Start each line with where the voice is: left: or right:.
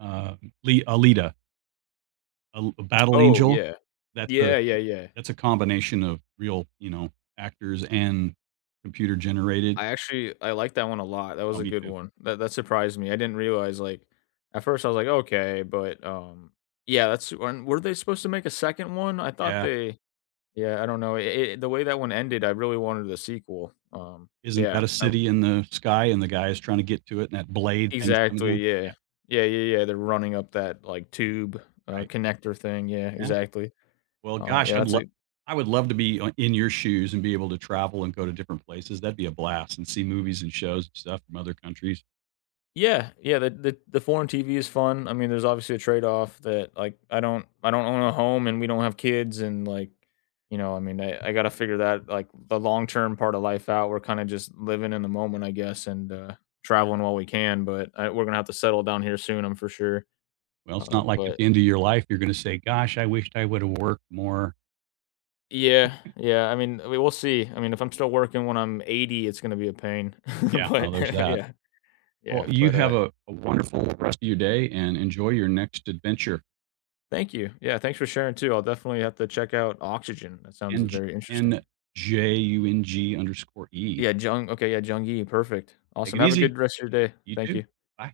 right: Uh, li Alita. Uh, l a battle
left: Oh
right: angel,
left: yeah.
right: that's a
left: Yeah, yeah, yeah.
right: that's a combination of real, you know, actors and computer generated.
left: I actually, I like that one a lot, that
right: Oh,
left: was a
right: me
left: good
right: too.
left: one, that that surprised me. I didn't realize, like, at first I was like, okay, but um yeah, that's when weren't they supposed to make a second one? I thought
right: Yeah.
left: they yeah, I don't know, i i the way that one ended, I really wanted the sequel, um,
right: Isn't
left: yeah,
right: that a
left: I r
right: city in the sky, and the guy is trying to get to it, and that blade thing's coming
left: Exactly,
right: down, yeah.
left: yeah, yeah, yeah, yeah, they're running up that, like, tube, uh,
right: Right.
left: connector thing, yeah,
right: Yeah,
left: exactly,
right: well,
left: um, yeah,
right: gosh, I'd
left: that's
right: lo
left: it
right: I would love to be in your shoes, and be able to travel and go to different places. That'd be a blast, and see movies, and shows, and stuff from other countries.
left: Yeah, yeah, the the the foreign TV is fun, I mean, there's obviously a trade-off that like, I don't I don't own a home, and we don't have kids, and like, you know, I mean, I I gotta figure that like, the long term part of life out. We're kinda just living in the moment, I guess, and, uh, traveling while we can, but uh, we're gonna have to settle down here soon, I'm for sure,
right: Well, it's
left: uh,
right: not like at
left: but
right: the end of your life, you're gonna say, "Gosh, I wished I would have worked more."
left: Yeah, yeah, I mean, we will see. I mean, if I'm still working when I'm 80, it's gonna be a pain,
right: Yeah, well,
left: but
right: there's that.
left: yeah,
right: Well,
left: yeah,
right: you
left: but uh
right: have a wonderful rest of your day, and enjoy your next adventure.
left: Thank you, yeah, thanks for sharing too. I'll definitely have to check out oxygen, that sounds
right: N j
left: very interesting.
right: N-J-U-N-G_E.
left: Yeah, Jung, okay yeah, Jung Yi, perfect,
right: Take
left: awesome.
right: it
left: Have a
right: easy,
left: good rest of your day,
right: you
left: thank
right: too,
left: you.
right: bye.